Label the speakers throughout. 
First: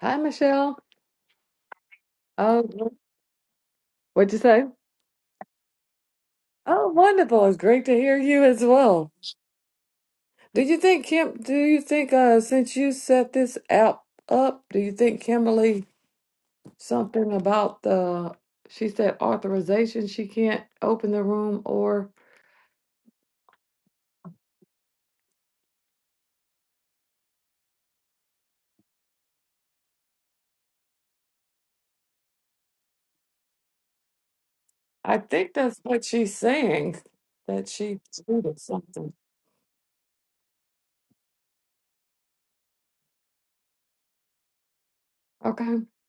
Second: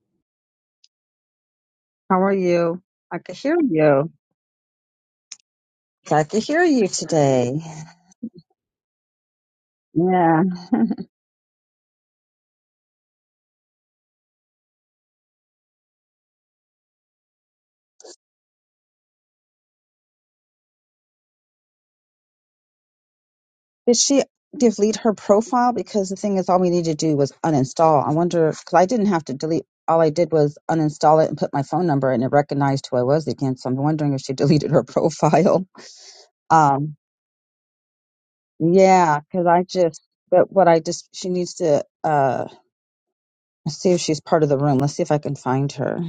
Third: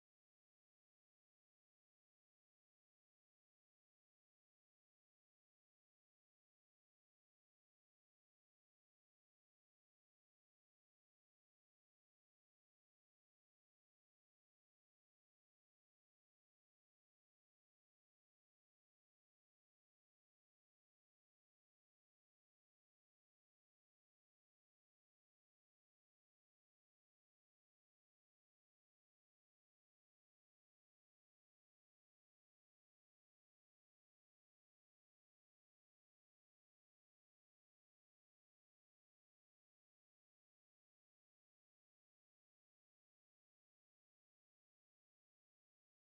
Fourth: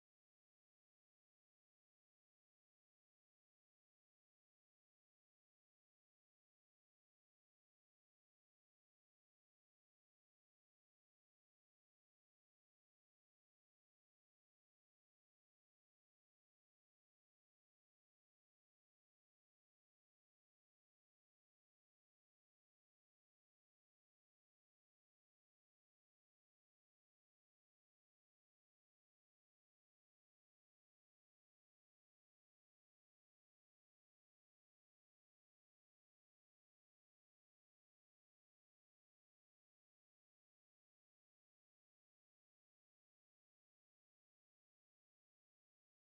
Speaker 1: Hi, Michelle.
Speaker 2: How are
Speaker 1: Oh,
Speaker 2: you? I can hear you.
Speaker 1: what'd you say?
Speaker 2: I can hear you
Speaker 1: Oh, wonderful. It's
Speaker 2: today.
Speaker 1: great to hear you as well.
Speaker 2: Yeah.
Speaker 1: Do you think Kim, do you think uh since you set this app up, do you think Kimberly something about the she said authorization, she can't open the room or
Speaker 2: Did she delete her profile? Because the thing is, all we needed to do was uninstall. I wonder, because I didn't have to delete. All I did was uninstall it and put my phone number, and it recognized who I was again. So I'm wondering if she deleted her
Speaker 1: I think
Speaker 2: profile.
Speaker 1: that's what she's
Speaker 2: Um,
Speaker 1: saying that she tweeted something.
Speaker 2: yeah, because I just, but what I just, she needs to uh, see if she's part of the room. Let's see if I can find
Speaker 1: Okay,
Speaker 2: her.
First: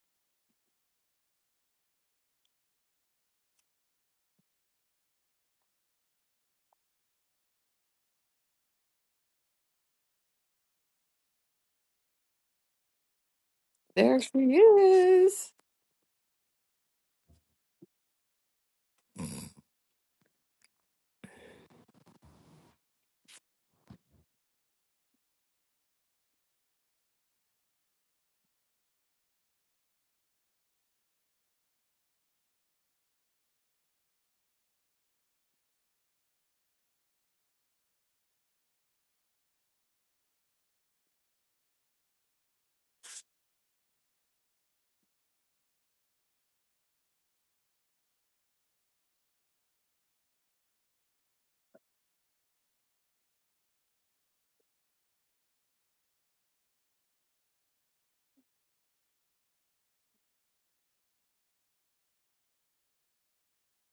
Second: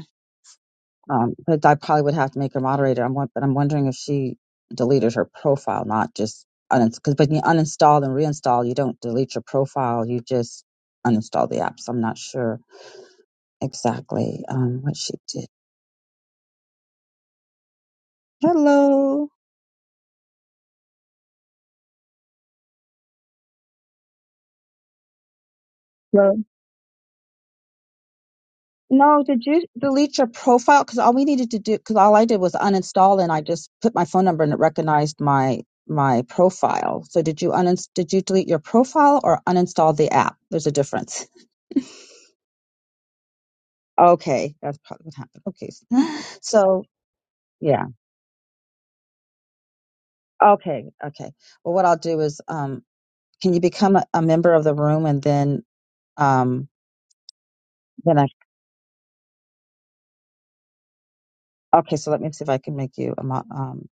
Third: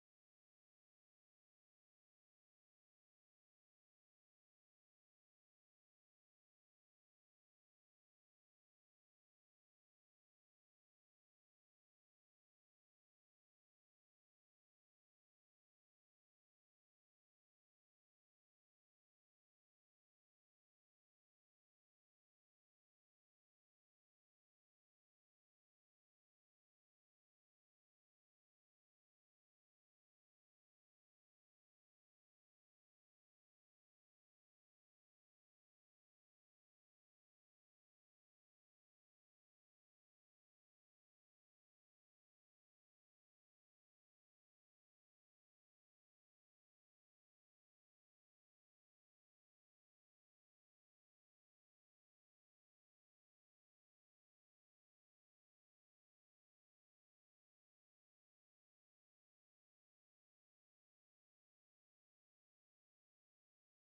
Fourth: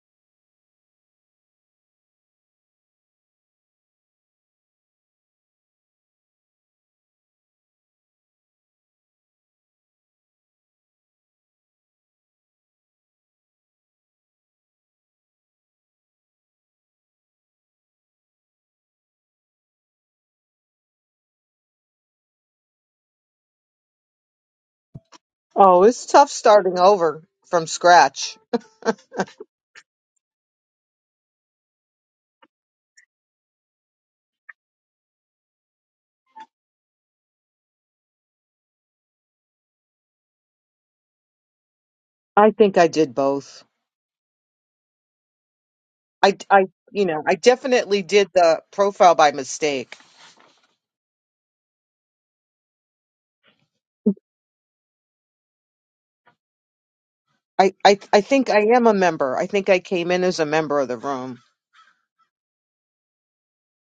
Speaker 2: Um, but I probably would have to make her moderator. I'm won- but I'm wondering if she deleted her profile, not just because. But you uninstall and reinstall. You don't delete your profile. You just uninstall the app. So I'm not sure
Speaker 1: there she
Speaker 2: exactly um, what she did.
Speaker 1: is.
Speaker 2: Hello.
Speaker 3: Oh, it's tough
Speaker 2: Hello.
Speaker 3: starting over from scratch.
Speaker 2: No, did you delete your profile? Because all we needed to do, because all I did was uninstall, and I just put my phone number, and it recognized my my profile. So did you uninst? Did you delete your profile or uninstall the app? There's a difference.
Speaker 3: I think I did both.
Speaker 2: Okay, that's probably what happened. Okay, s-
Speaker 3: I, I,
Speaker 2: so
Speaker 3: you know, I
Speaker 2: yeah,
Speaker 3: definitely did the profile by mistake.
Speaker 2: okay, okay. Well, what I'll do is, um, can you become a, a member of the room and then, um,
Speaker 3: I, I,
Speaker 2: then
Speaker 3: I
Speaker 2: I
Speaker 3: think I am a member. I think I came in as a member of the room
Speaker 2: okay. So let me see if I can make you a mo- um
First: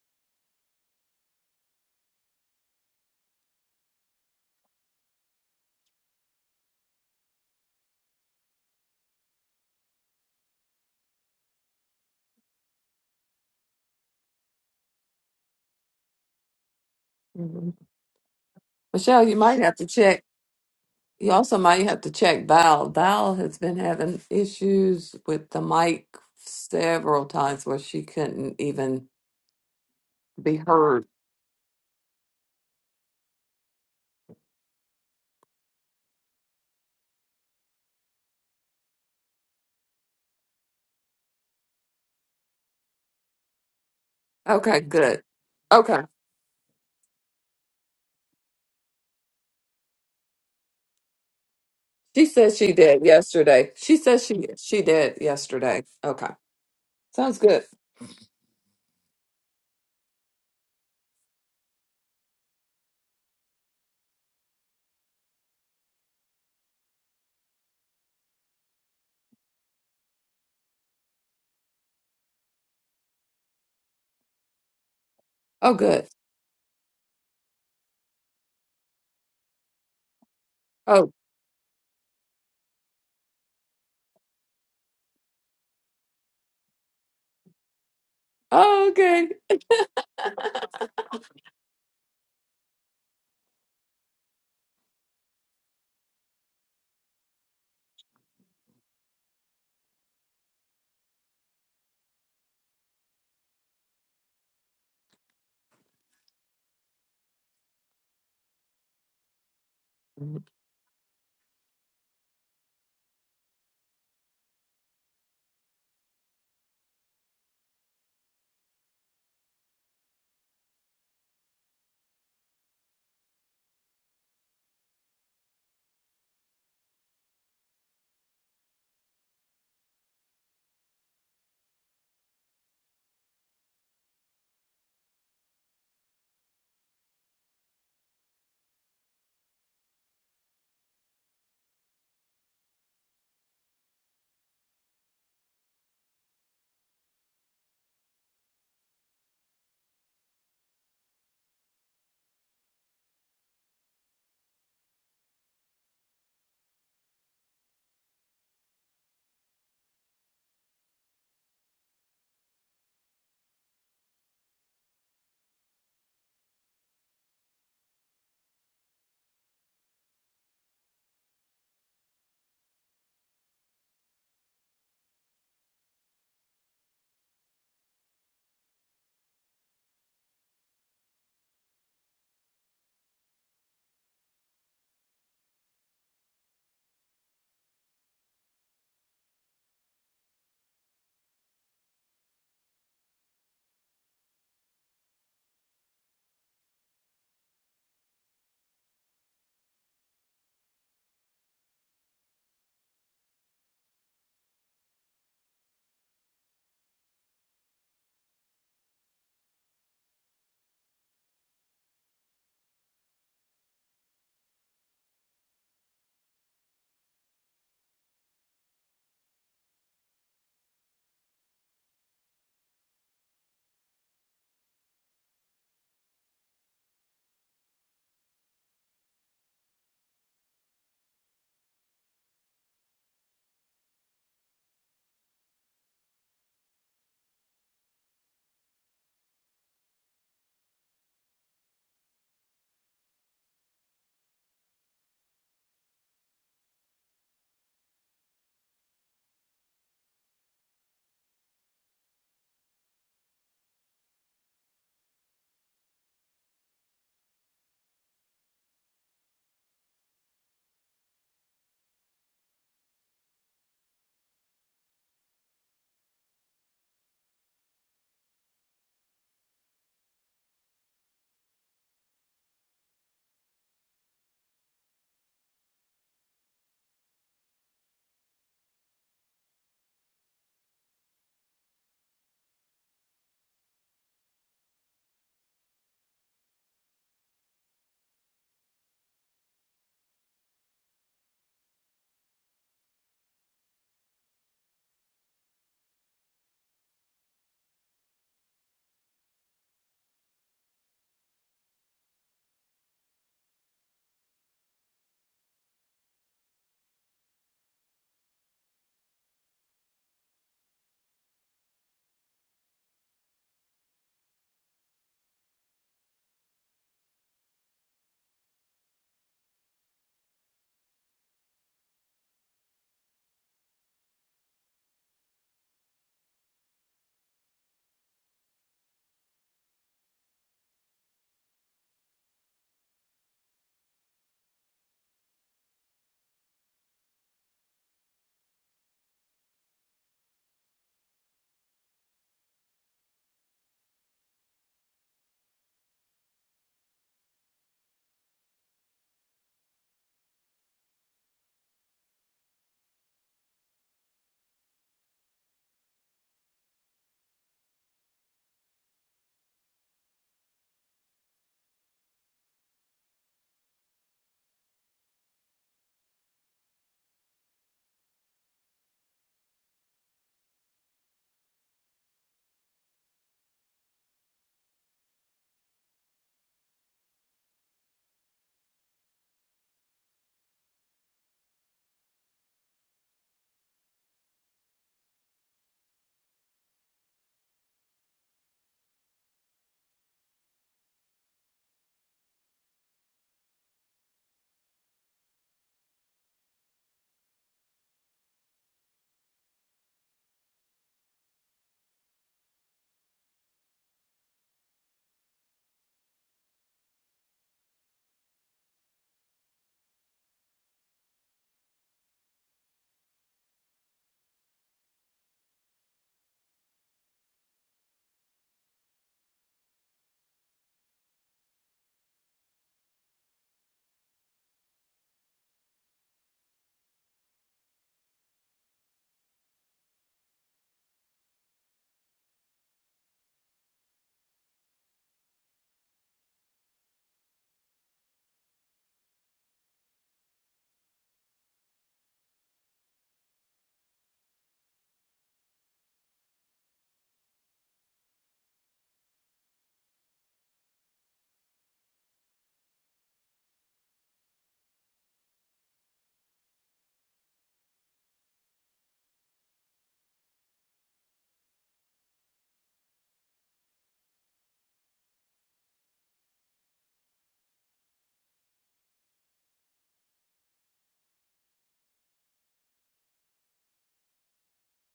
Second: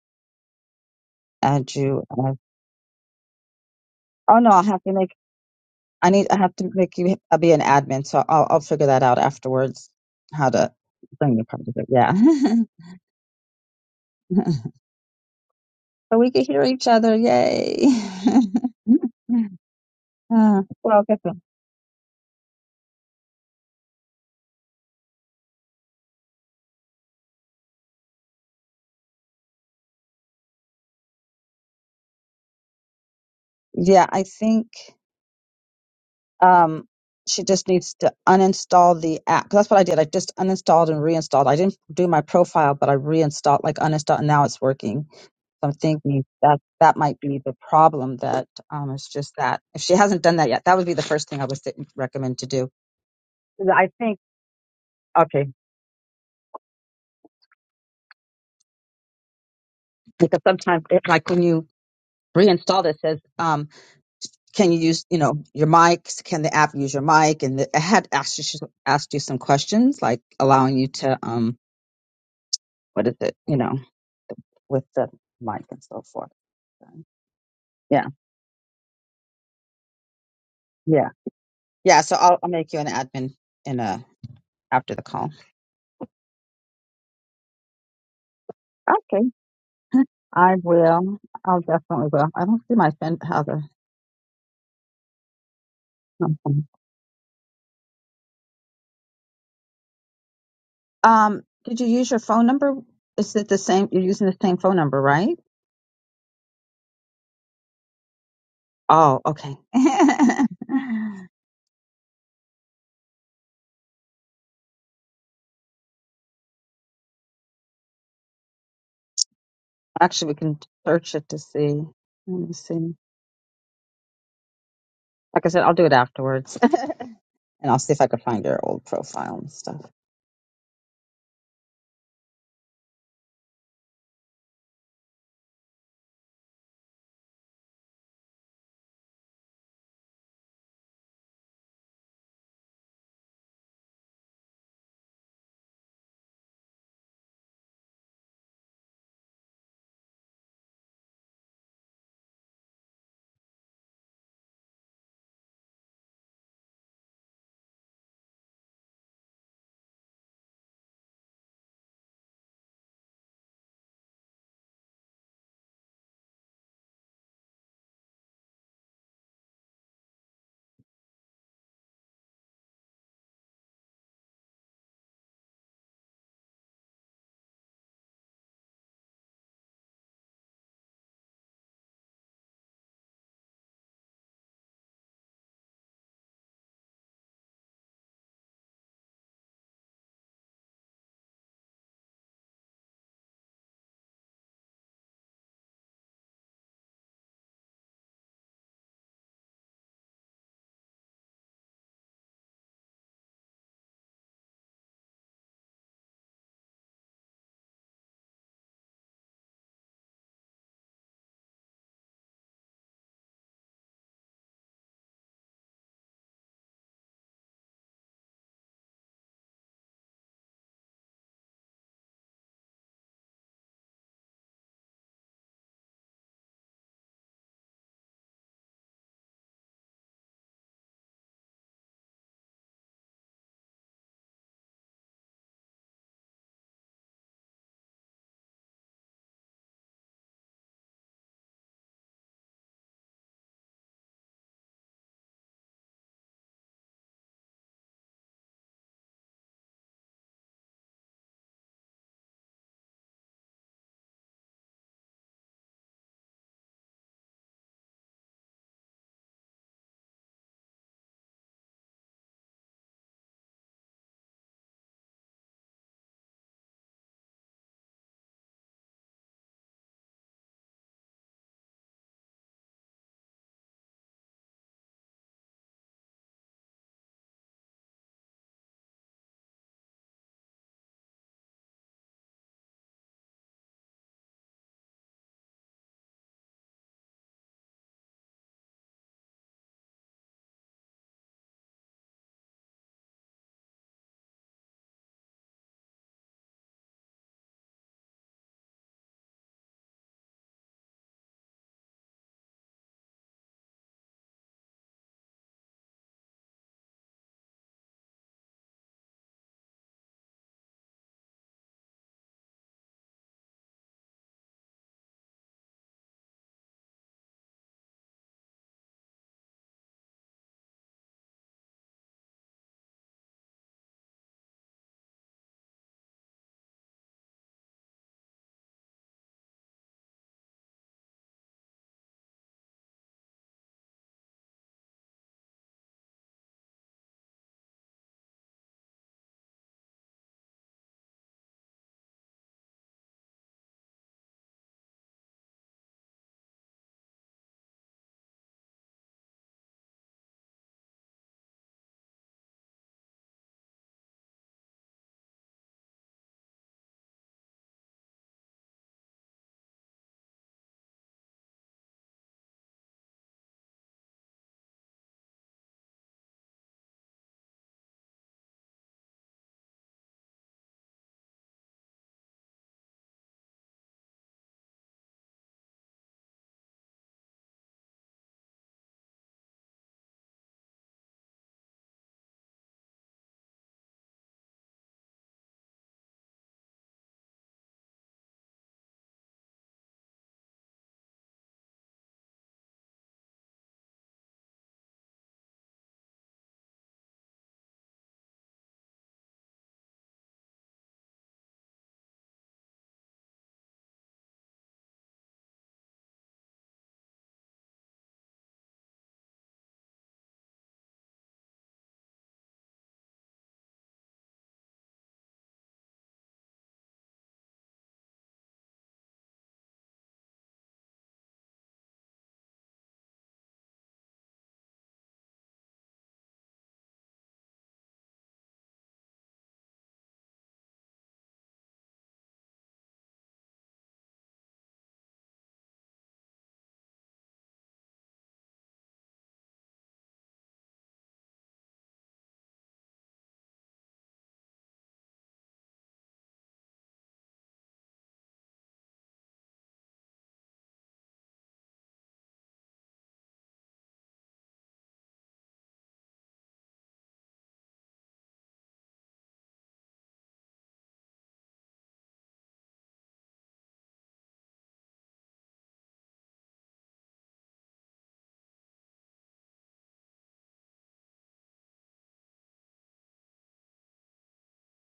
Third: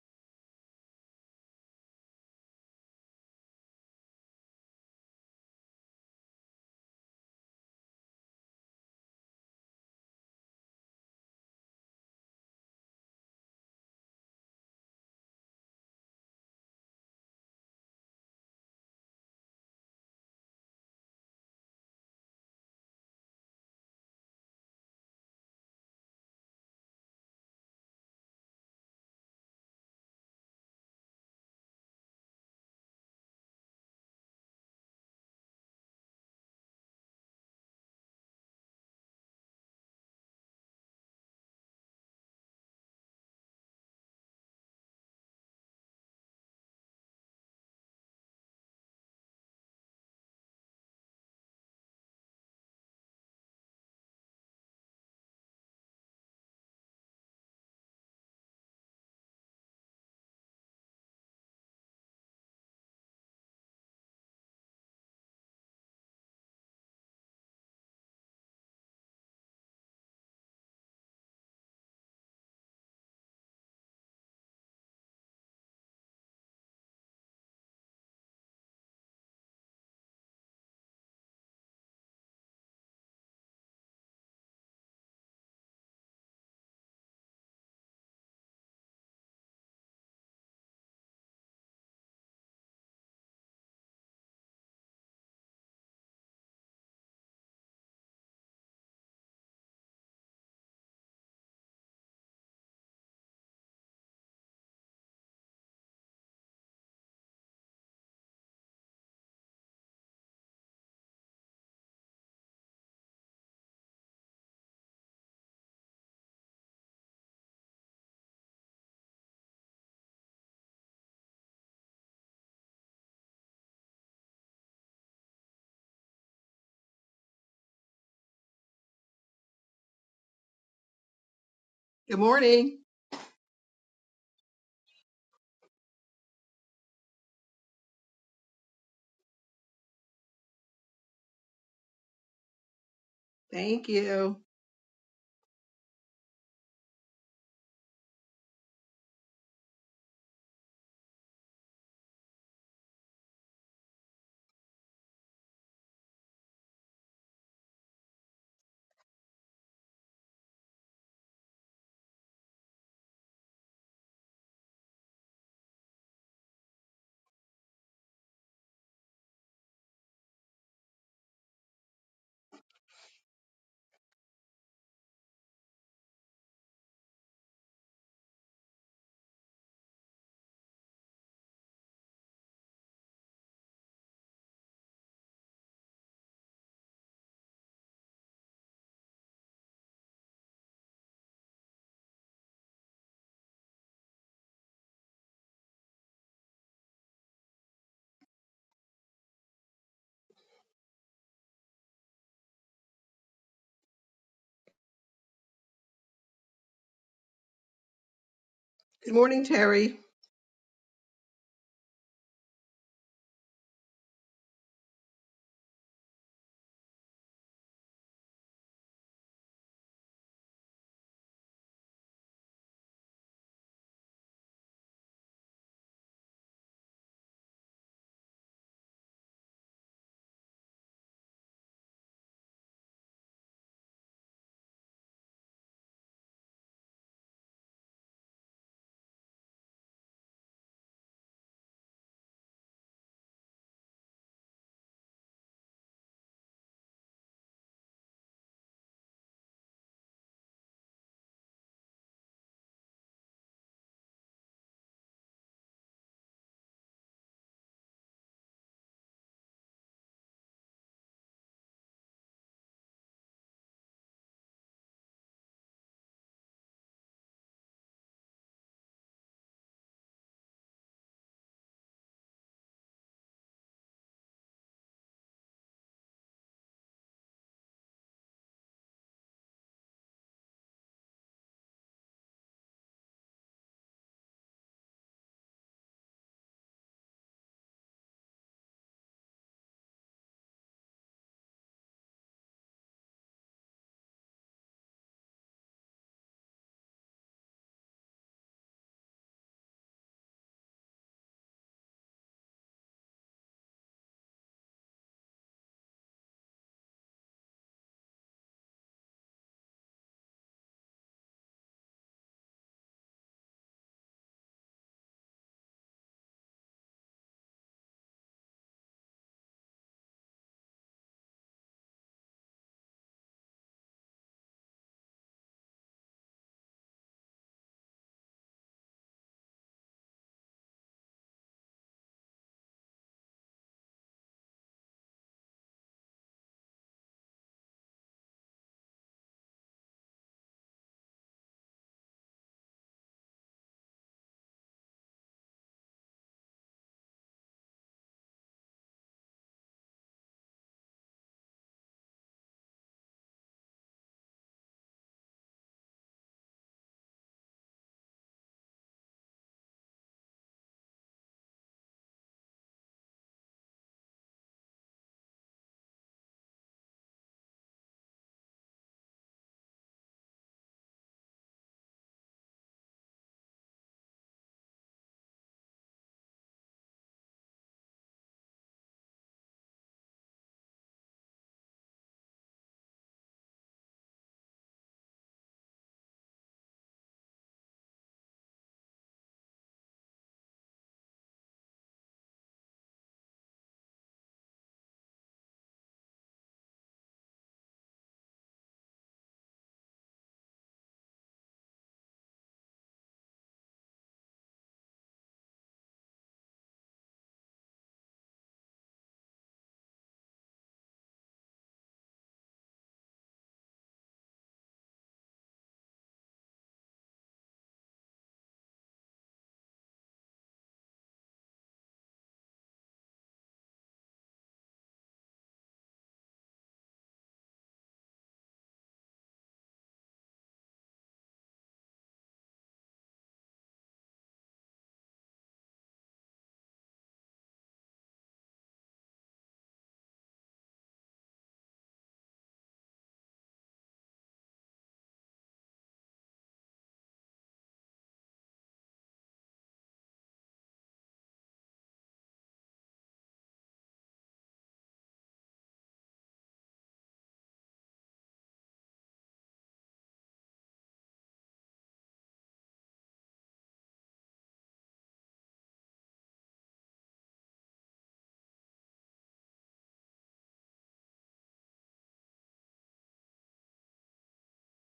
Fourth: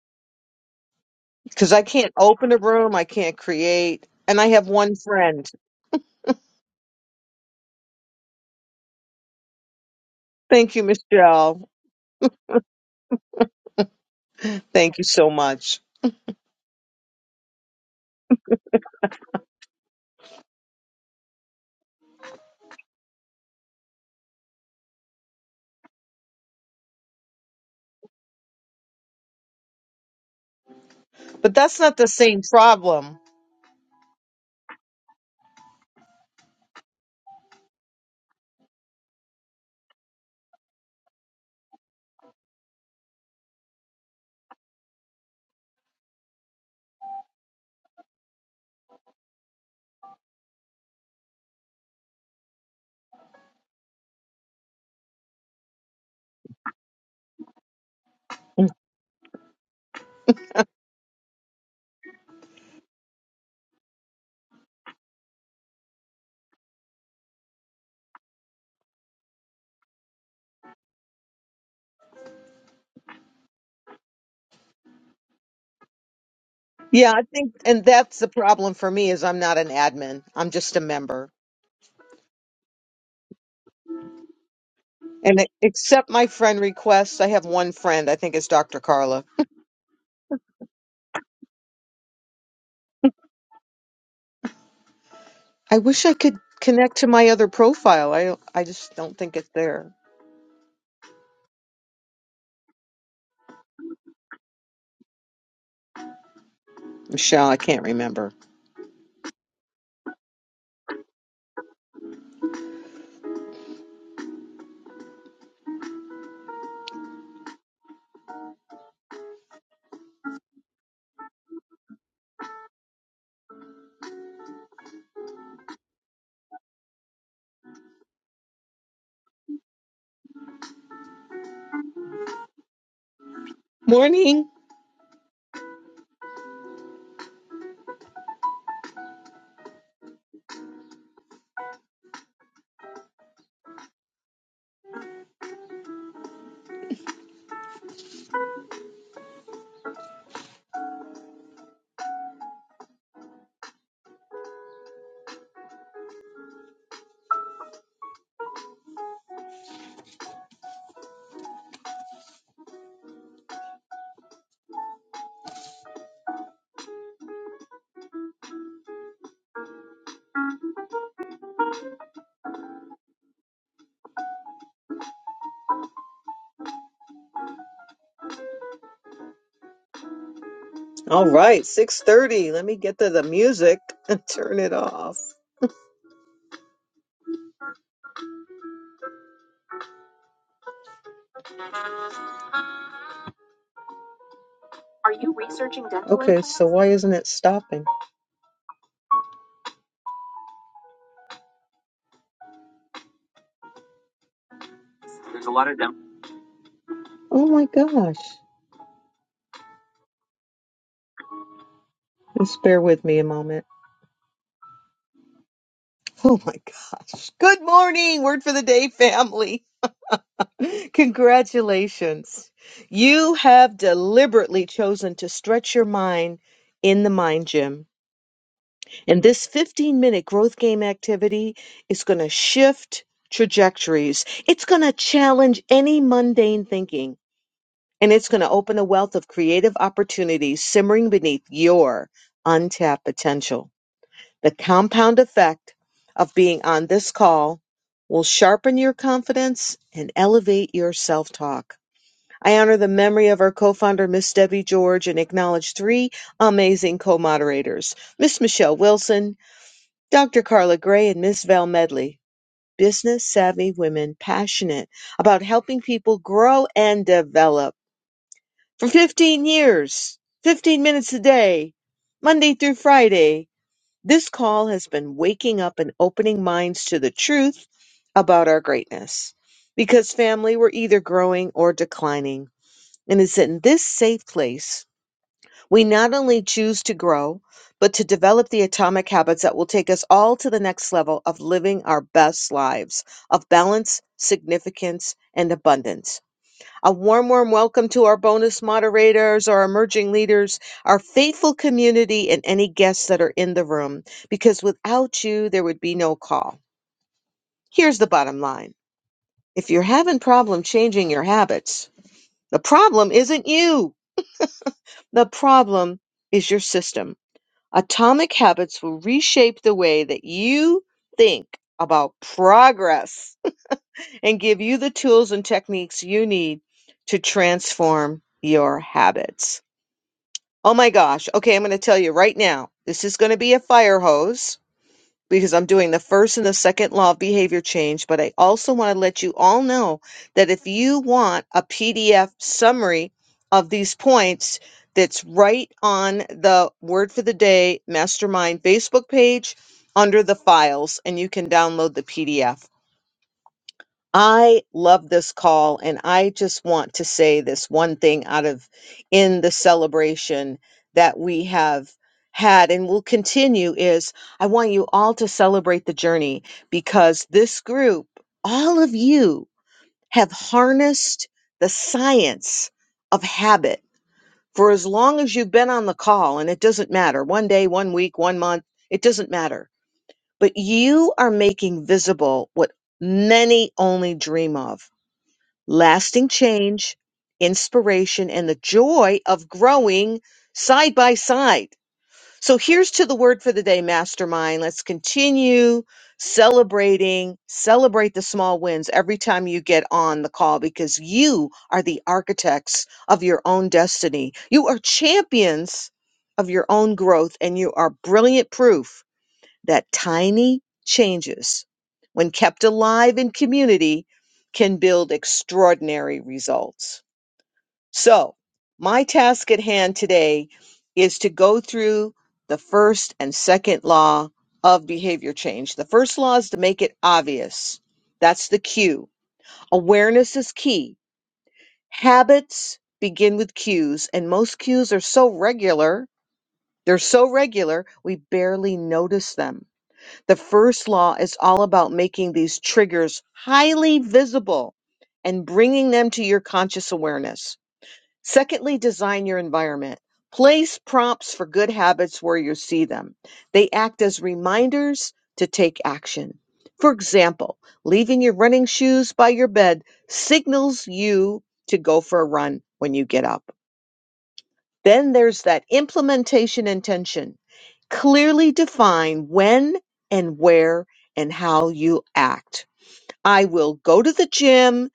Speaker 3: because
Speaker 2: add
Speaker 3: I
Speaker 2: you.
Speaker 3: can't
Speaker 2: As,
Speaker 3: open a room. I can't create.
Speaker 2: oh
Speaker 3: And I
Speaker 2: no, I'll
Speaker 3: have
Speaker 2: have to
Speaker 3: one
Speaker 2: make.
Speaker 3: friend.
Speaker 2: I need. I have to make you uh, be an admin. So I'll I'll figure that out afterwards. How to
Speaker 3: Thank you,
Speaker 2: bring you part
Speaker 3: Michelle.
Speaker 2: of it. Yeah.
Speaker 3: Thank you so much.
Speaker 2: so we can hear each other.
Speaker 1: Mhm.
Speaker 2: Yay.
Speaker 1: Michelle, you
Speaker 2: uh,
Speaker 1: might have to check
Speaker 2: well, I guess
Speaker 1: You
Speaker 2: what?
Speaker 1: also might have to check Val. Val has been having issues with the mic several times where she couldn't even be heard.
Speaker 3: But that's not the same problem.
Speaker 2: Yeah, I think. Um, she just needs to uninstall the app. 'Cause That's what I did. I just uninstalled and reinstalled. I didn't do my profile, but I reinstalled, like uninstalled, and now it's
Speaker 1: Okay,
Speaker 2: working.
Speaker 1: good.
Speaker 2: So I'm
Speaker 1: Okay.
Speaker 2: thinking that that might be the problem. That um, it's just that if she hasn't done that yet, that would be the first thing I would th-
Speaker 1: She
Speaker 2: recommend to
Speaker 1: says
Speaker 2: do.
Speaker 1: she did
Speaker 2: 'Cause
Speaker 1: yesterday.
Speaker 2: I
Speaker 1: She
Speaker 2: think
Speaker 1: says she she did
Speaker 2: okay,
Speaker 1: yesterday. Okay. Sounds good.
Speaker 2: because sometimes it, like when you reinstall it, it says um, can you use you know your mics? Can the app use your mic? And the, I had asked you asked you some questions like allowing you to um, what is it? You know with the mic
Speaker 1: Oh
Speaker 2: and so
Speaker 1: good.
Speaker 2: forth. So,
Speaker 3: Yeah, I think, and
Speaker 2: Yeah,
Speaker 3: that's the problem for me is I'm not an admin. I'm just a
Speaker 2: yeah,
Speaker 1: Oh,
Speaker 3: member.
Speaker 2: yeah. So I'll, I'll make you an admin in a after the call.
Speaker 3: And accept my friend request. I have one friend. I think it's Dr.
Speaker 1: oh
Speaker 2: Okay,
Speaker 3: Carla.
Speaker 1: okay.
Speaker 2: I will. I'll definitely will. I don't see my phone. How the
Speaker 3: I wish I could connect to my other profile. I I just don't think it's there.
Speaker 2: um? Did you use your phone number? Is it the same? You're using the same phone number, right?
Speaker 3: Michelle, I can't remember.
Speaker 2: Oh, okay. Actually, we can search it to see. Let me see. Like I said, I'll do it afterwards, and I'll see if I can find your old profile and stuff.
Speaker 4: Good morning.
Speaker 3: Morning.
Speaker 4: Thank you.
Speaker 3: All right, 6:30. Let me get to the music and turn it off. Are you researching dental Okay, implants? so why isn't it stopping? Oh my gosh.
Speaker 4: Good morning, Terry.
Speaker 3: Just bear with me a moment. Oh my gosh. Good morning. Word for the day, family. Congratulations. You have deliberately chosen to stretch your mind in the mind gym. And this 15 minute growth game activity is going to shift trajectories. It's going to challenge any mundane thinking and it's going to open a wealth of creative opportunities simmering beneath your untapped potential. The compound effect of being on this call will sharpen your confidence and elevate your self talk. I honor the memory of our co-founder, Miss Debbie George, and acknowledge three amazing co-moderators, Miss Michelle Wilson, Dr. Carla Gray, and Miss Val Medley. Business savvy women passionate about helping people grow and develop. For 15 years, 15 minutes a day, Monday through Friday, this call has been waking up and opening minds to the truth about our greatness. Because family, we're either growing or declining and it's in this safe place we not only choose to grow, but to develop the atomic habits that will take us all to the next level of living our best lives of balance, significance, and abundance. A warm, warm welcome to our bonus moderators, our emerging leaders, our faithful community, and any guests that are in the room, because without you, there would be no call. Here's the bottom line if you're having problem changing your habits, the problem isn't you. The problem is your system. Atomic habits will reshape the way that you think about progress and give you the tools and techniques you need to transform your habits. Oh my gosh. Okay, I'm going to tell you right now. This is going to be a fire hose because I'm doing the first and the second law of behavior change, but I also want to let you all know that if you want a PDF summary of these points that's right on the Word for the Day Mastermind Facebook page under the files, and you can download the PDF. I love this call, and I just want to say this one thing out of in the celebration that we have had and will continue is I want you all to celebrate the journey because this group, all of you, have harnessed the science of habit for as long as you've been on the call, and it doesn't matter one day, one week, one month, it doesn't matter. But you are making visible what many only dream of lasting change, inspiration, and the joy of growing side by side. So here's to the word for the day, mastermind. Let's continue celebrating, celebrate the small wins every time you get on the call because you are the architects of your own destiny. You are champions of your own growth and you are brilliant proof that tiny changes, when kept alive in community, can build extraordinary results. So, my task at hand today is to go through the first and second law of behavior change. The first law is to make it obvious. That's the cue. Awareness is key. Habits begin with cues, and most cues are so regular, they're so regular, we barely notice them the first law is all about making these triggers highly visible and bringing them to your conscious awareness. Secondly, design your environment. Place prompts for good habits where you see them. They act as reminders to take action. For example, leaving your running shoes by your bed signals you to go for a run when you get up. Then there's that implementation intention Clearly define when and where and how you act. I will go to the gym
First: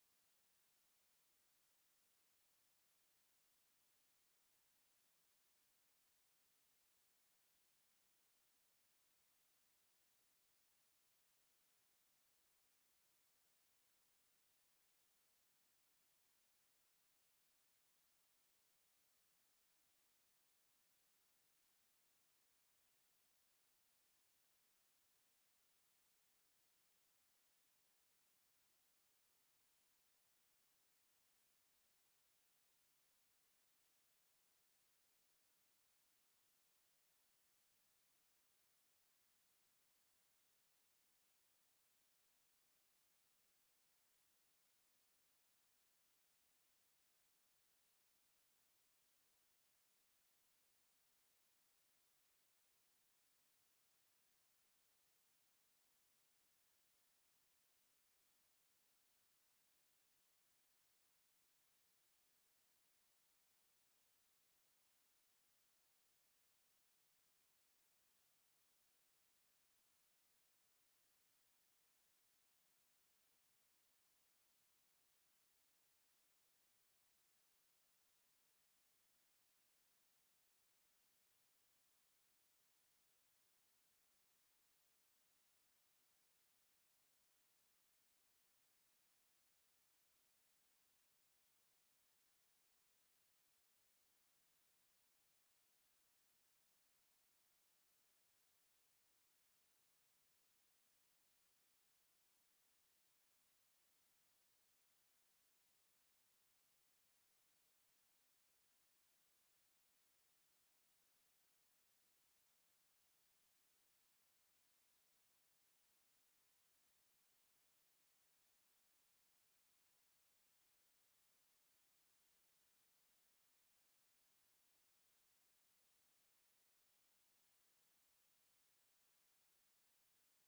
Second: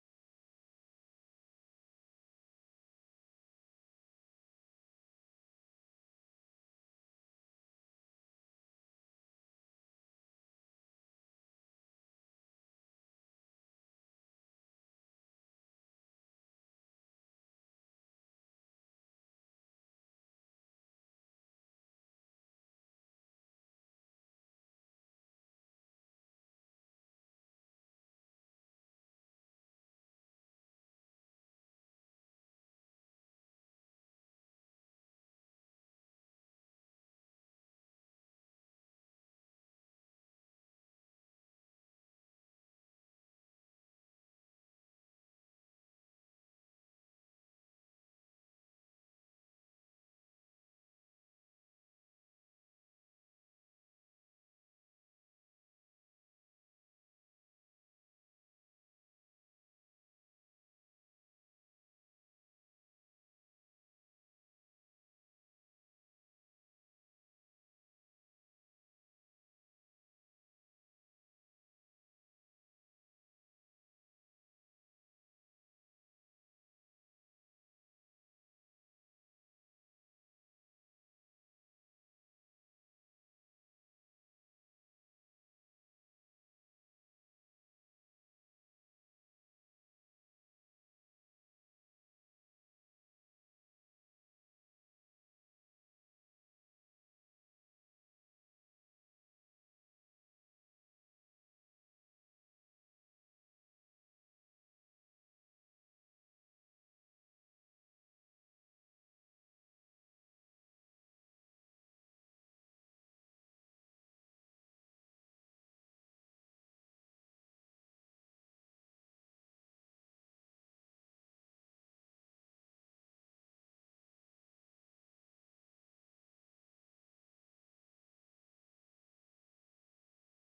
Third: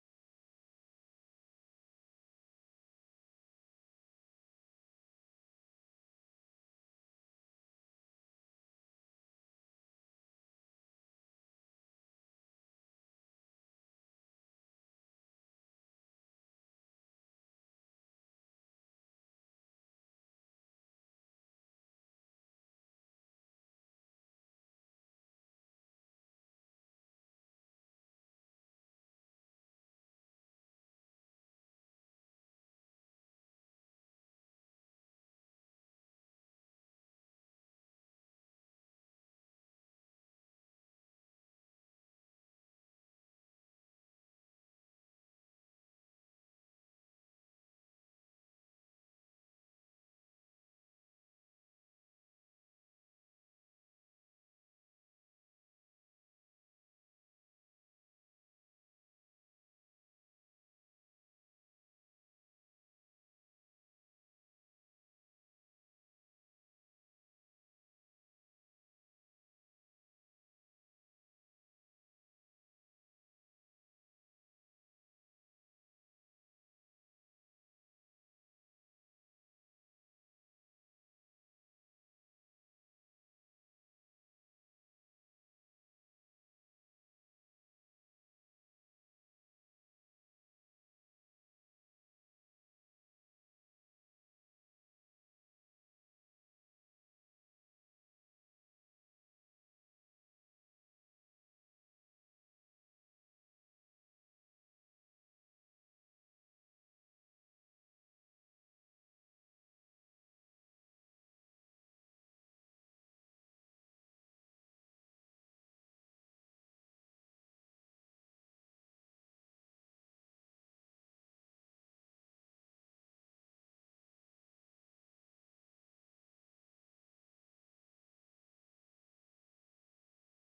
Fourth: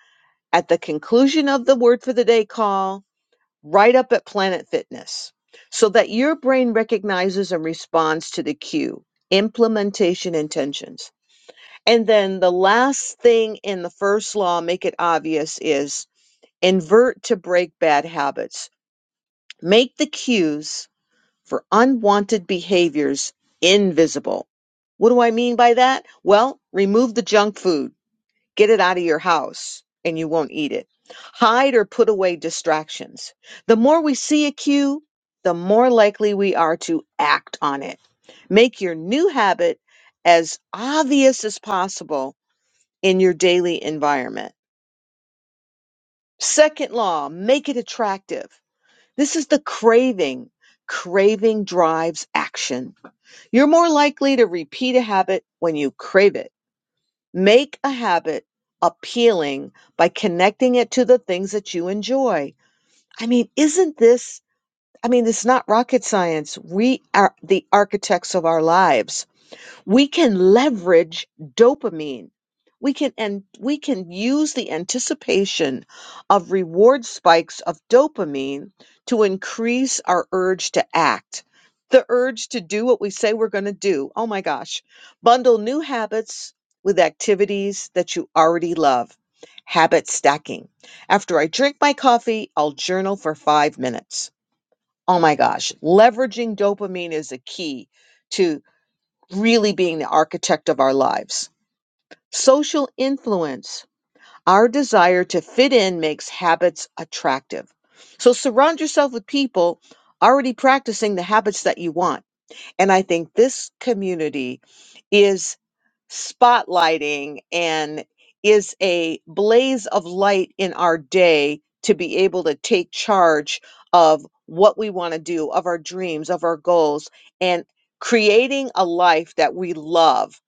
Speaker 3: at the conclusion of the word for the day call, right up at Planet Fitness, so that your brain recognizes and responds to the cue, implementation intentions. And then the last thing in the first law, make it obvious, is invert to break bad habits. Make the cues for unwanted behaviors invisible. What do I mean by that? Well, remove the junk food, get it out of your house, and you won't eat it. Hide or put away distractions. The more we see a cue, the more likely we are to act on it. Make your new habit as obvious as possible in your daily environment. Second law, make it attractive. This is the craving. Craving drives action You're more likely to repeat a habit when you crave it. Make a habit appealing by connecting it to the things that you enjoy. I mean, isn't this? I mean, it's not rocket science. We are the architects of our lives we can leverage dopamine we can and we can use the anticipation of reward spikes of dopamine to increase our urge to act the urge to do what we say we're going to do oh my gosh bundle new habits with activities that you already love habit stacking after i drink my coffee i'll journal for 5 minutes oh my gosh leveraging dopamine is a key to really being the architect of our lives. Social influence. Our desire to fit in makes habits attractive. So surround yourself with people already practicing the habits that you want. And I think this community is spotlighting and is a blaze of light in our day to be able to take charge of what we want to do, of our dreams, of our goals, and creating a life that we love.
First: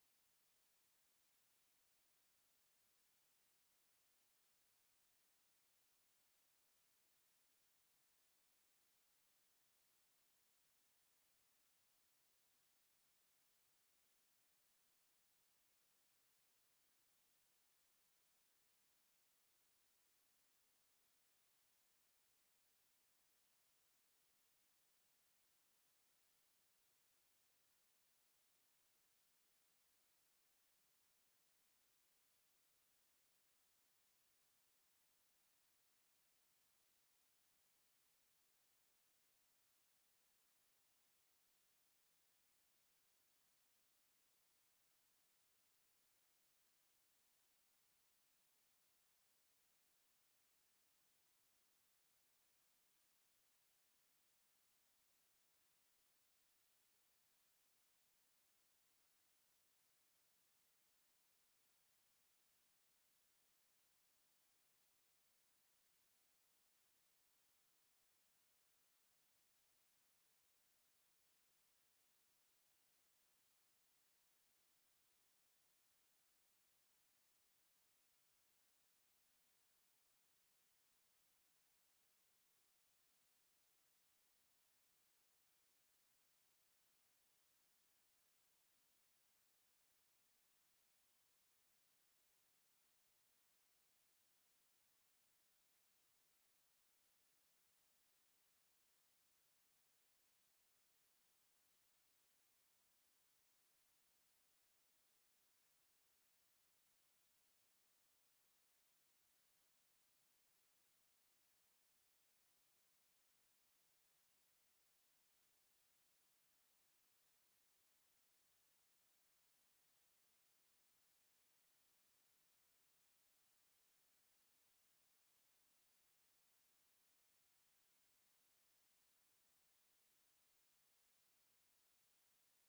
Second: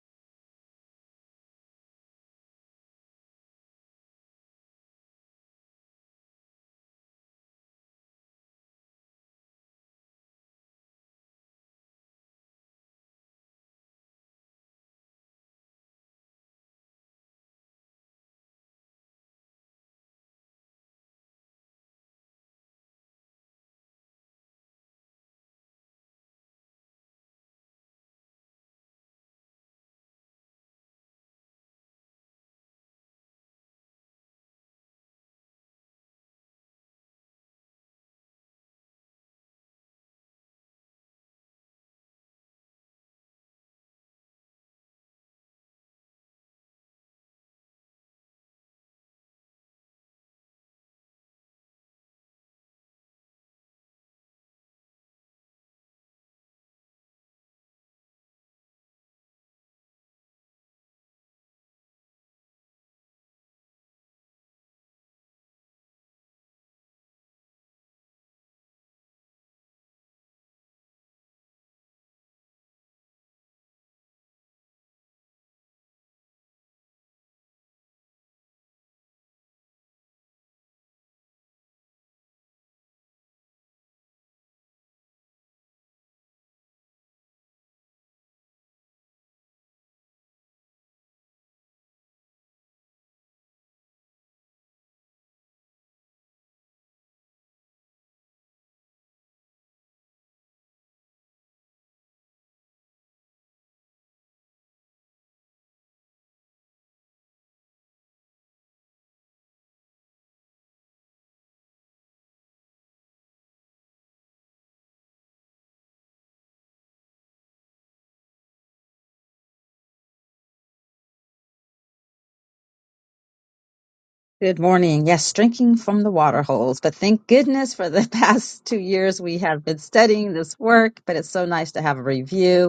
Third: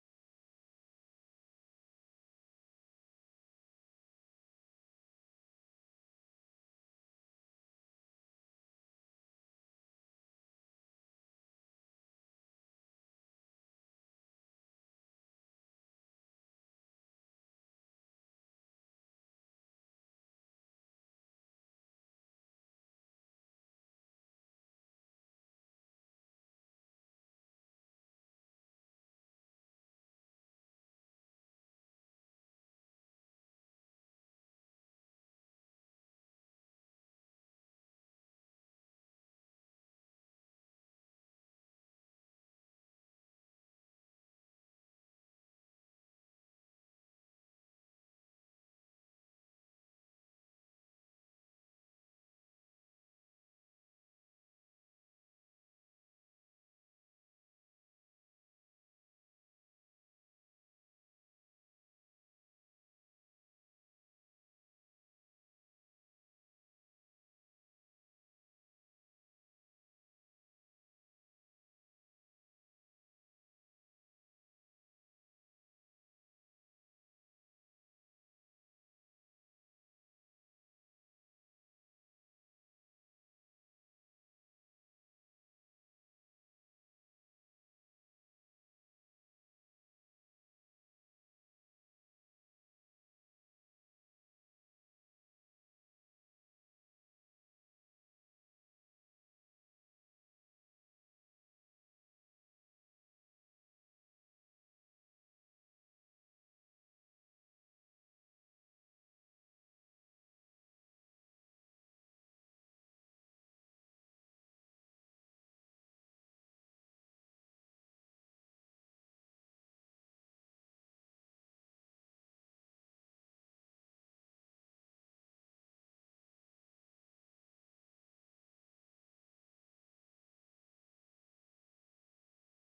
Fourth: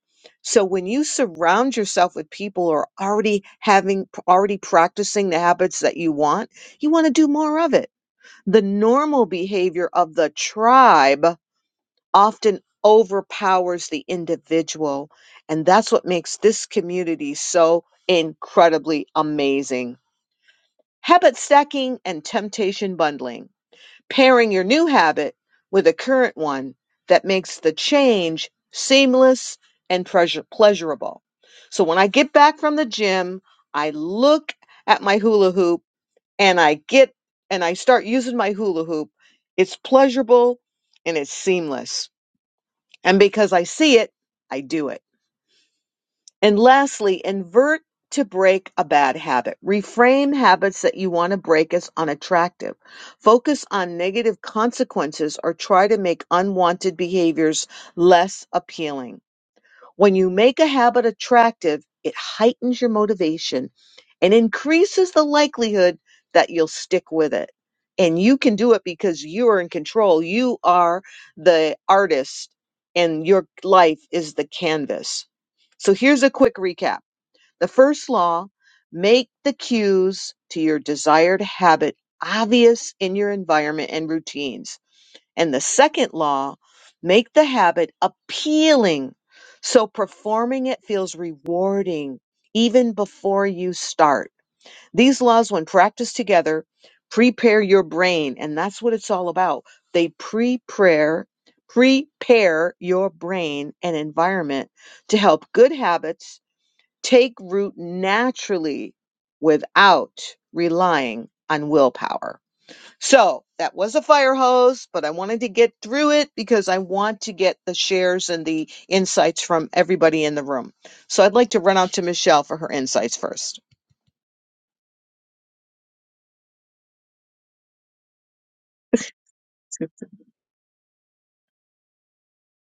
Speaker 3: So when you surround yourself with people who are already having already practicing the habits that you want, you want to do more of it. The normal behavior of the tribe often overpowers the individual. And that's what makes this community so incredibly amazing. Habit stacking and temptation bundling, pairing your new habit with a current one that makes the change seamless and pleasure- pleasurable. So when I get back from the gym, I look at my hula hoop and I get and I start using my hula hoop. It's pleasurable and it's seamless. And because I see it, I do it. And lastly, invert to break a bad habit. Reframe habits that you want to break as unattractive. Focus on negative consequences or try to make unwanted behaviors less appealing. When you make a habit attractive, it heightens your motivation and increases the likelihood that you'll stick with it. And you can do it because you are in control. You are the artist, and your life is the canvas. So here's a quick recap the first law make the cues to your desired habit obvious in your environment and routines. And the second law, make the habit appealing. So performing it feels rewarding even before you start. These laws, when practiced together, prepare your brain. And that's what it's all about. They prepare, prepare your brain and environment to help good habits take root naturally without relying on willpower. So that was a fire hose, but I wanted to get through it because I want to get the shares and the insights from everybody in the room. So I'd like to run out to Michelle for her insights first.
Speaker 2: Good morning. Yes, drinking from the water holes. But thank goodness for the past two years we have been studying this work. But it's so nice to have a review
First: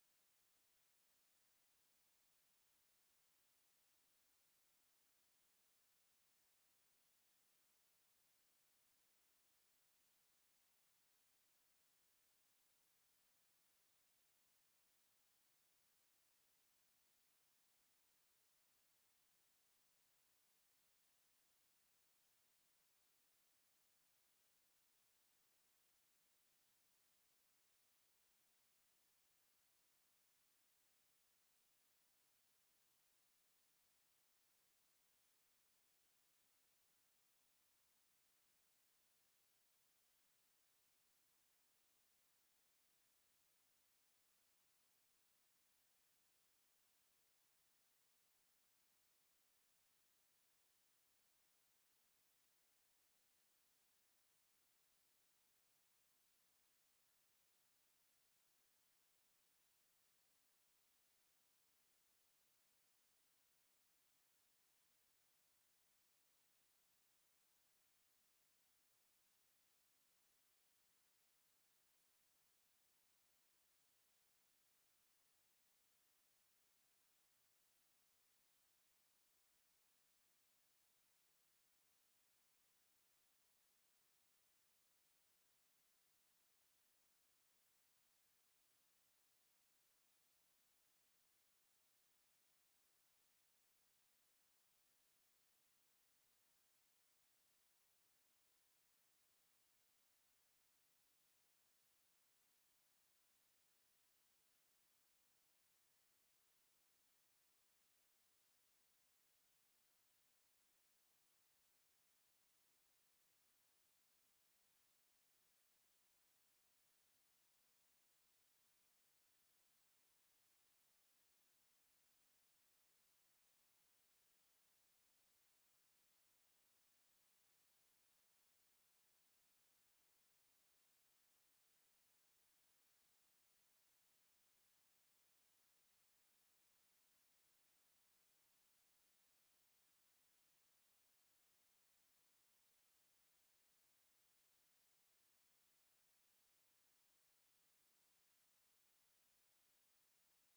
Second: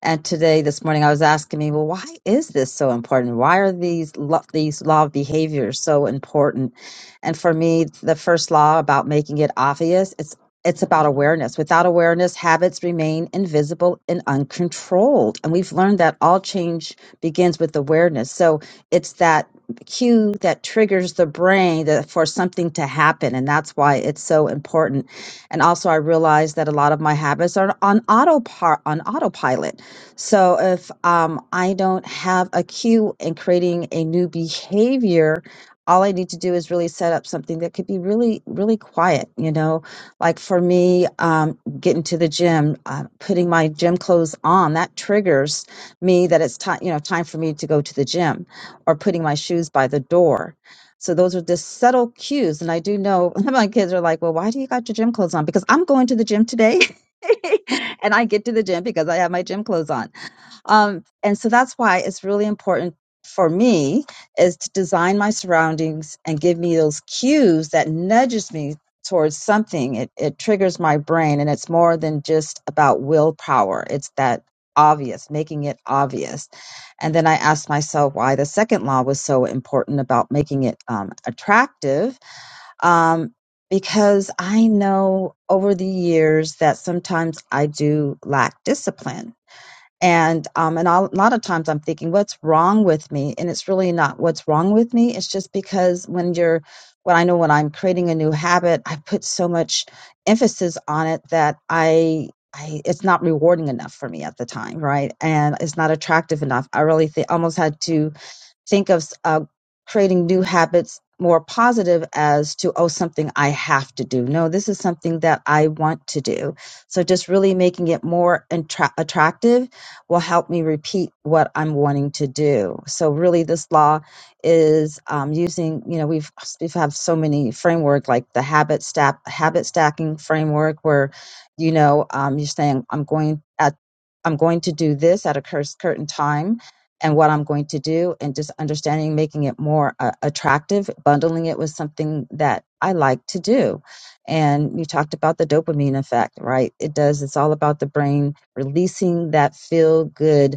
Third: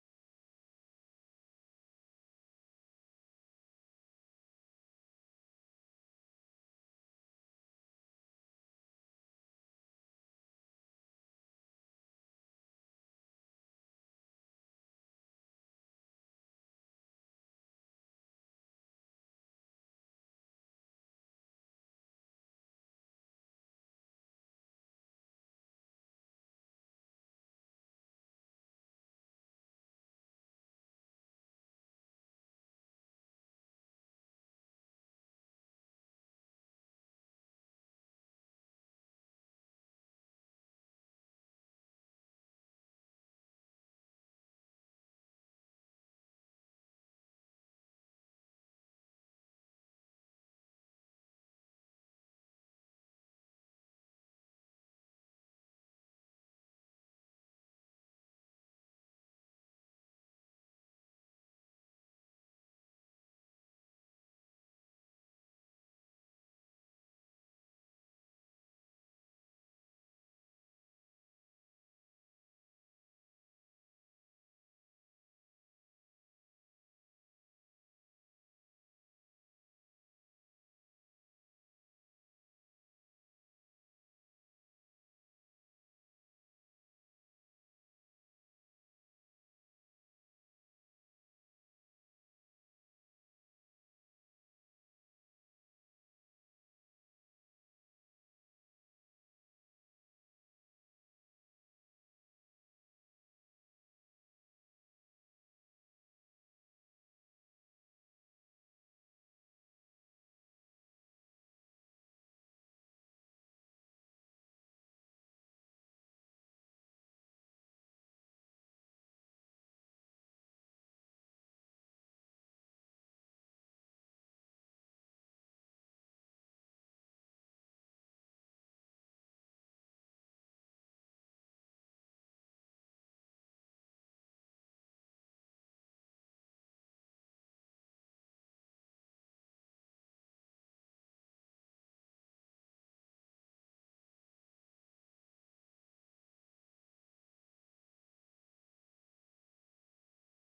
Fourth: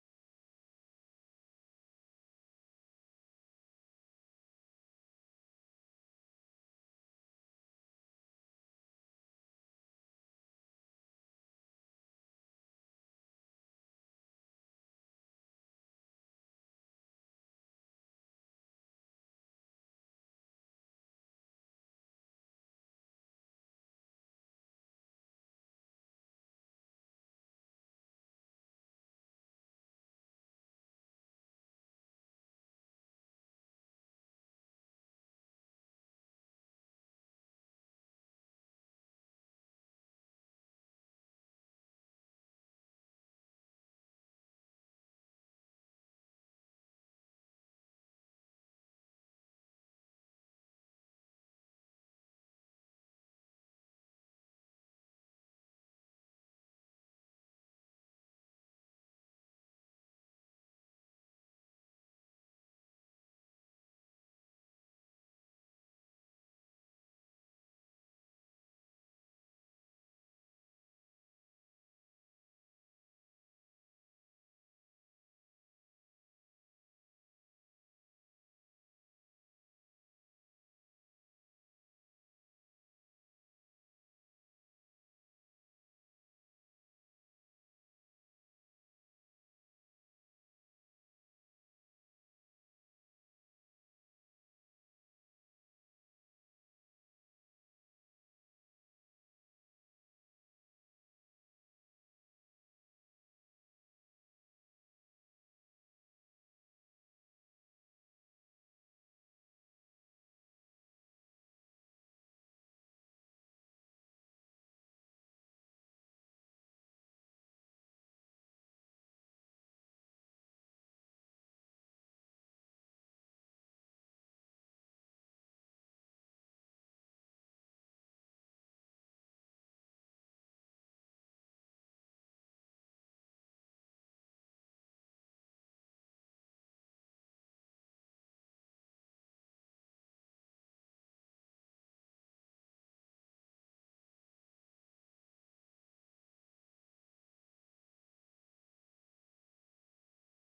Speaker 2: and today, this morning, I was asking me, well, why is this so important? Why are these lo- these law of behaviors so important? And for me, the first law about making it obvious, it's it's about awareness. Without awareness, habits remain invisible and uncontrolled. And we've learned that all change begins with awareness. So it's that cue that triggers the brain that, for something to happen. And that's why it's so important. And also, I realized that a lot of my habits are on autopilot. on autopilot so if um, I don't have a cue in creating a new behavior, all I need to do is really set up something that could be really, really quiet. You know, like for me, um, getting to the gym, uh, putting my gym clothes on, that triggers me that it's time, you know, time for me to go to the gym, or putting my shoes by the door. So those are just subtle cues, and I do know my kids are like, "Well, why do you got your gym clothes on?" Because I'm going to the gym today, and I get to the gym because I have my gym clothes on um, and so that's why it's really important for me is to design my surroundings and give me those cues that nudges me towards something. It, it triggers my brain and it's more than just about willpower. It's that obvious, making it obvious. And then I asked myself why the second law was so important about making it um, attractive. Um, because I know over the years that sometimes I do lack discipline and um, and I'll- a lot of times I'm thinking, what's wrong with me? And it's really not what's wrong with me. It's just because when you're, when I know when I'm creating a new habit, I put so much emphasis on it that I, I it's not rewarding enough for me at the time, right? And it's not attractive enough. I really think almost had to think of uh, creating new habits more positive as to oh something i have to do no this is something that i want to do so just really making it more attra- attractive will help me repeat what i'm wanting to do so really this law is um, using you know we've we've have so many framework like the habit stack habit stacking framework where you know um, you're saying i'm going at i'm going to do this at a cur- certain time and what I'm going to do and just understanding, making it more uh, attractive, bundling it with something that I like to do. And you talked about the dopamine effect, right? It does, it's all about the brain releasing that feel good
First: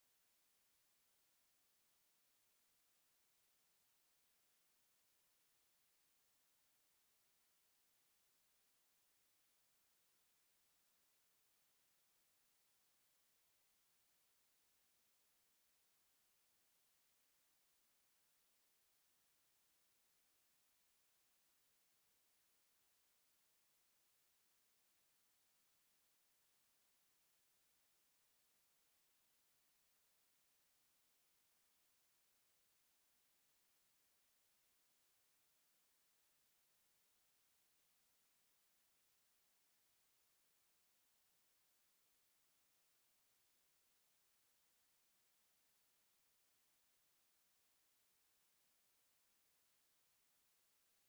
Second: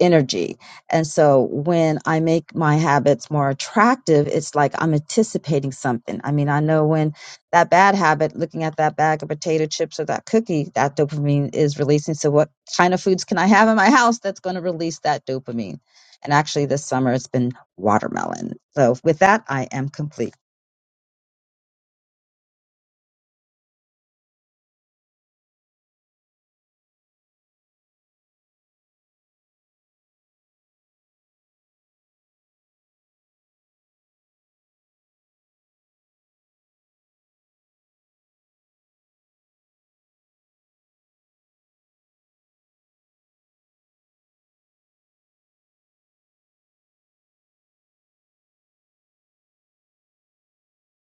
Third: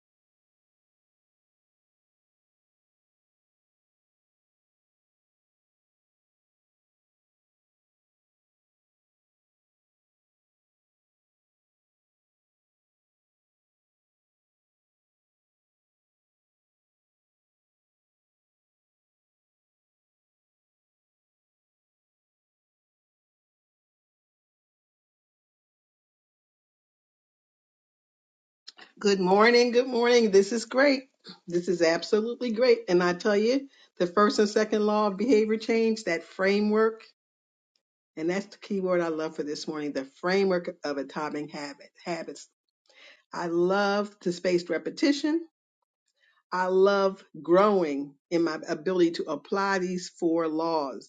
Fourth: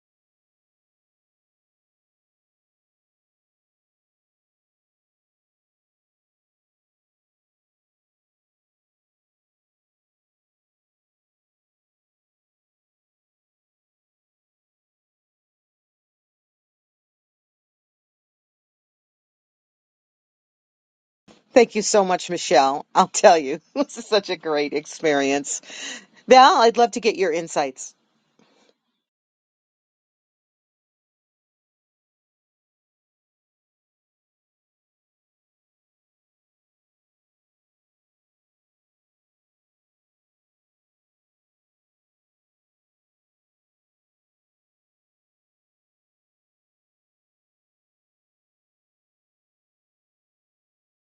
Speaker 2: energy. And so when I make my habits more attractive, it's like I'm anticipating something. I mean, I know when that bad habit, looking at that bag of potato chips or that cookie, that dopamine is releasing. So what kind of foods can I have in my house that's going to release that dopamine? And actually this summer it's been watermelon. So with that, I am complete.
Speaker 3: Thank you so much, Michelle. I'll tell you, this is such a great experience. Val, I'd love to get your insights.
Speaker 4: Good morning. Good morning. This is great. This is absolutely great. And I tell you, the first and second law of behavior change, that framework, and that's the key word I love for this morning, the framework of atomic habit, habits. I love the spaced repetition. I love growing in my ability to apply these four laws.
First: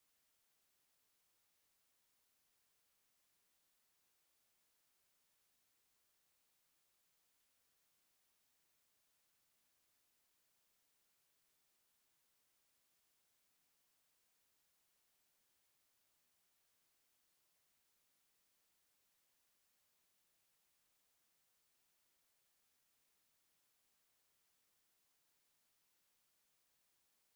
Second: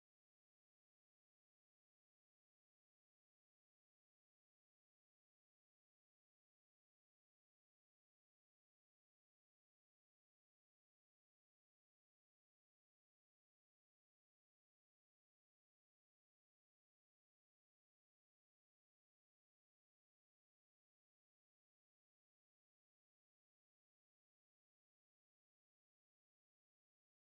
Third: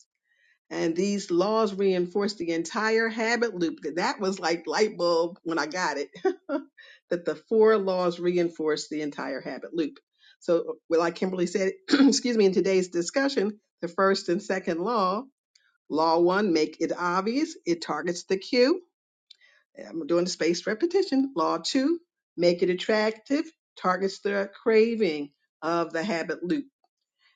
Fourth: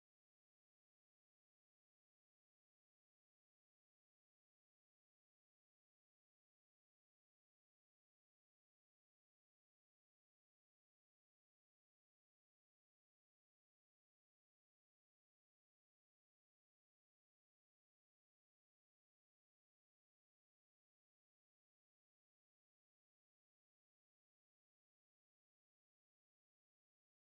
Speaker 4: And these laws reinforce the entire habit loop. That that was like light bulb when I got it, that the four laws reinforce the entire habit loop. So, well, like Kimberly said, excuse me, in today's discussion, the first and second law, law one, make it obvious, it targets the cue. I'm doing the spaced repetition. Law two, make it attractive, targets the craving of the habit loop.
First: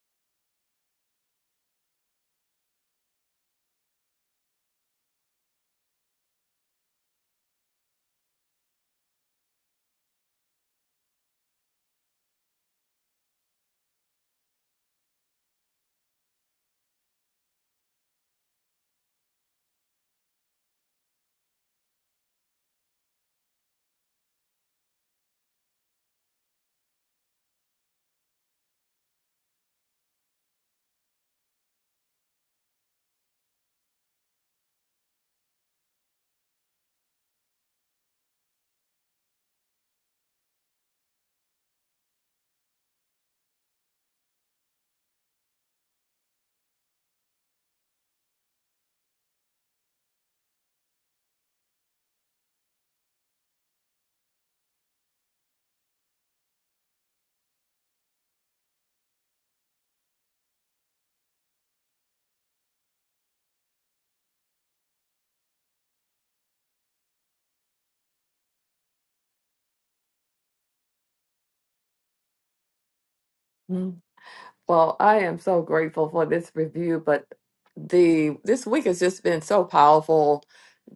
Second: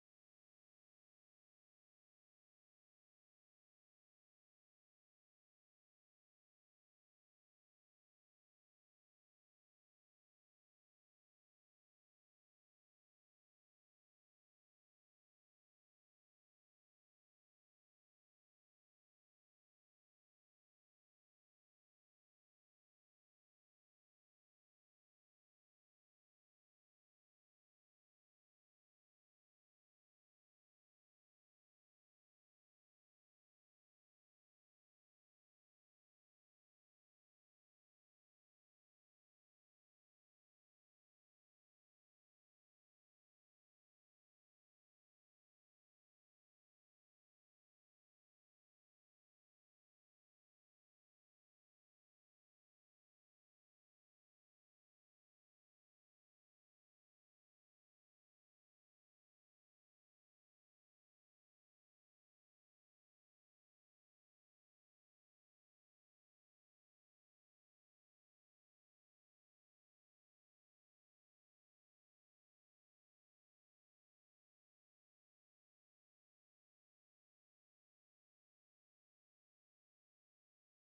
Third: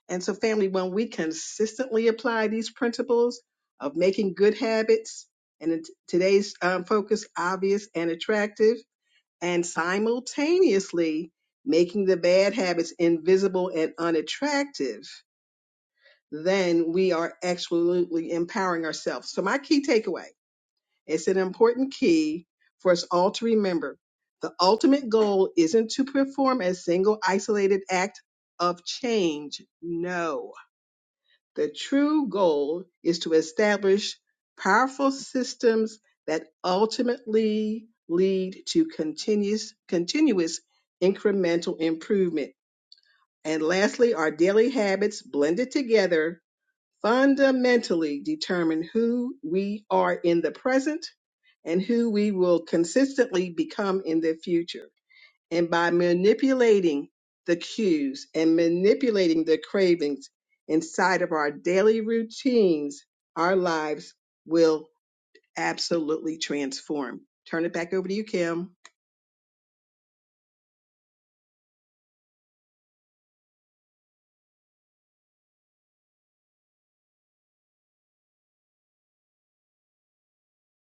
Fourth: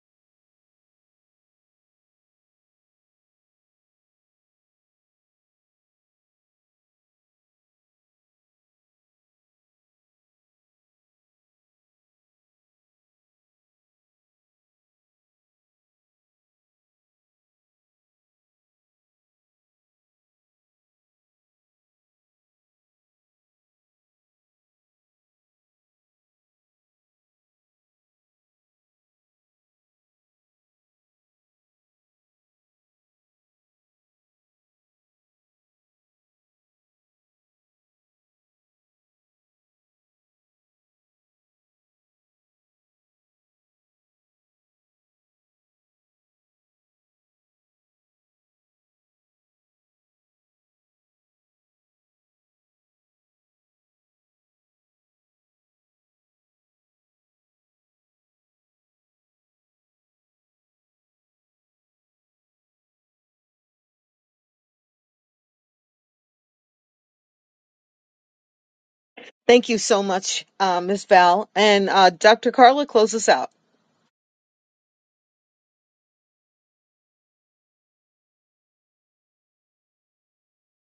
Speaker 4: And so, family, when we consistently apply these principles of making good habits, and in t- today's um, focus, obvious and attractive, and simultaneously making the bad habits invisible and unattractive, then we are absolutely empowering ourselves. So, my key takeaway it's an important key for us all to remember. The ultimate goal isn't to perform a single isolated act of change. No the true goal is to establish powerful systems that ultimately lead to continuous, continuous incremental improvement. And lastly, our daily habits blended together fundamentally determine who we are in the present and who we will consistently become in the future. And by manipulating the cues and manipulating the cravings inside of our daily routines, our lives will absolutely transform. Turn it back over to you, Kim.
Speaker 3: Thank you so much, uh, Ms. Val. And uh, Dr. Carla, close us out.
Speaker 1: Mhm. Well, I am so grateful for this review, but the this week has just been so powerful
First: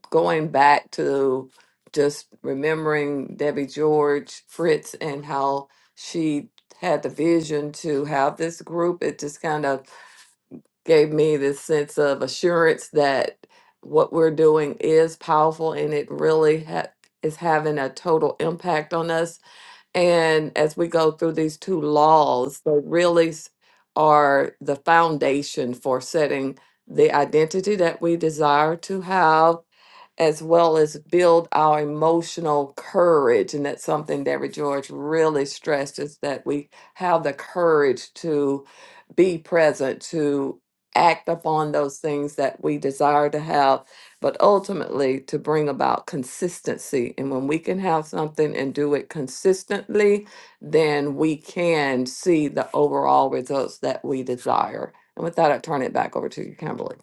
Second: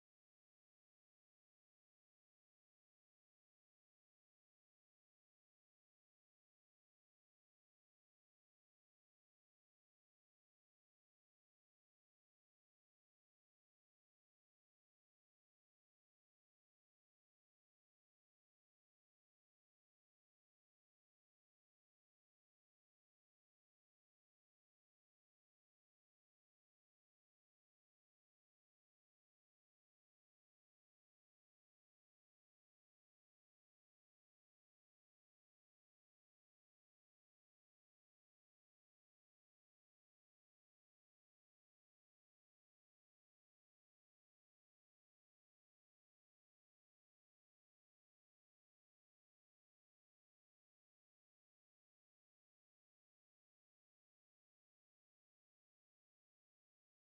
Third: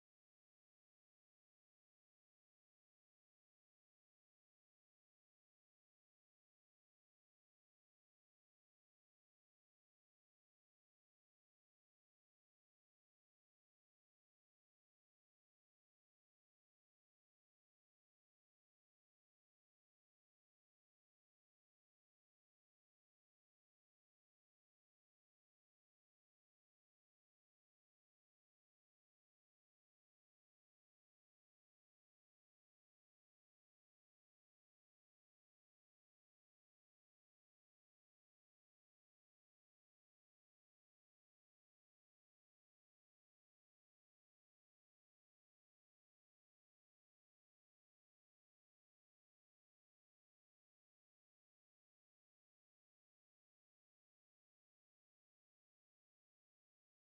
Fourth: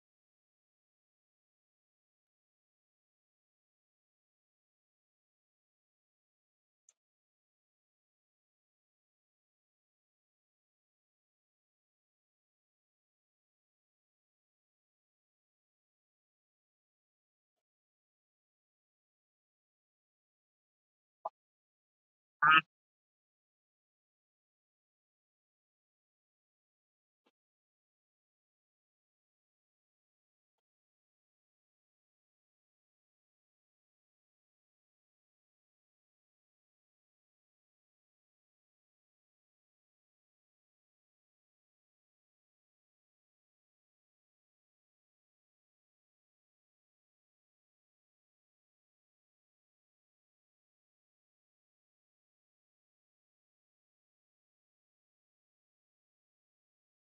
Speaker 1: going back to just remembering Debbie George, Fritz, and how she had the vision to have this group, it just kind of gave me this sense of assurance that what we're doing is powerful and it really ha- is having a total impact on us. And as we go through these two laws, they really s- are the foundation for setting the identity that we desire to have as well as build our emotional courage. And that's something that George really stressed is that we have the courage to be present, to act upon those things that we desire to have, but ultimately to bring about consistency. And when we can have something and do it consistently, then we can see the overall results that we desire. And with that, I turn it back over to you, Kimberly.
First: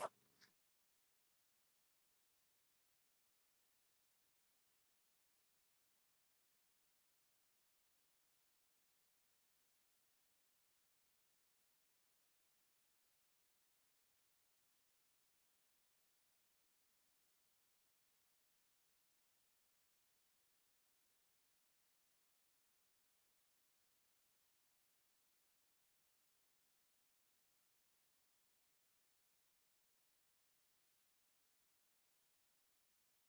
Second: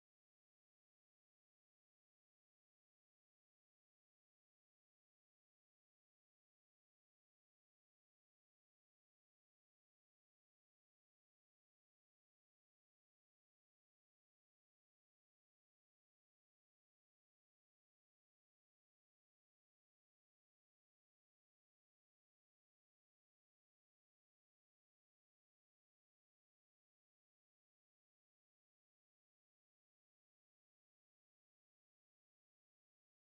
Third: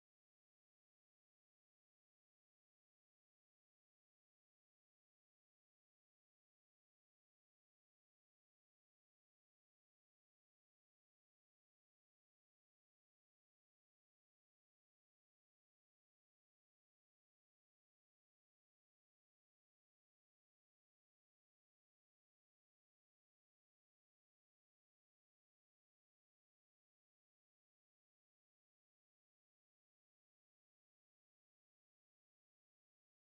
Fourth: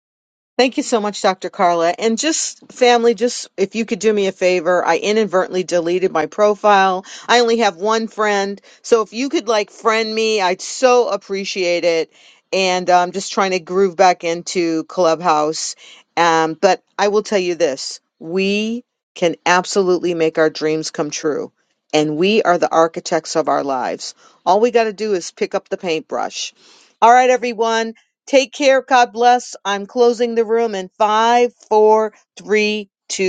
Speaker 3: Thank you so much, Dr. Carla. And just family, just if you could do me a favor, I inadvertently deleted my profile. I only have one friend. So if you could like friend me, I'd so appreciate it. And I'm um, just trying to groove back into Clubhouse. Um, but I will tell you this we can absolutely make our dreams come true. And we are the architects of our lives. All we got to do is pick up the paintbrush. All right, everyone. Take care. God bless. I'm closing the room in five, four, three, two.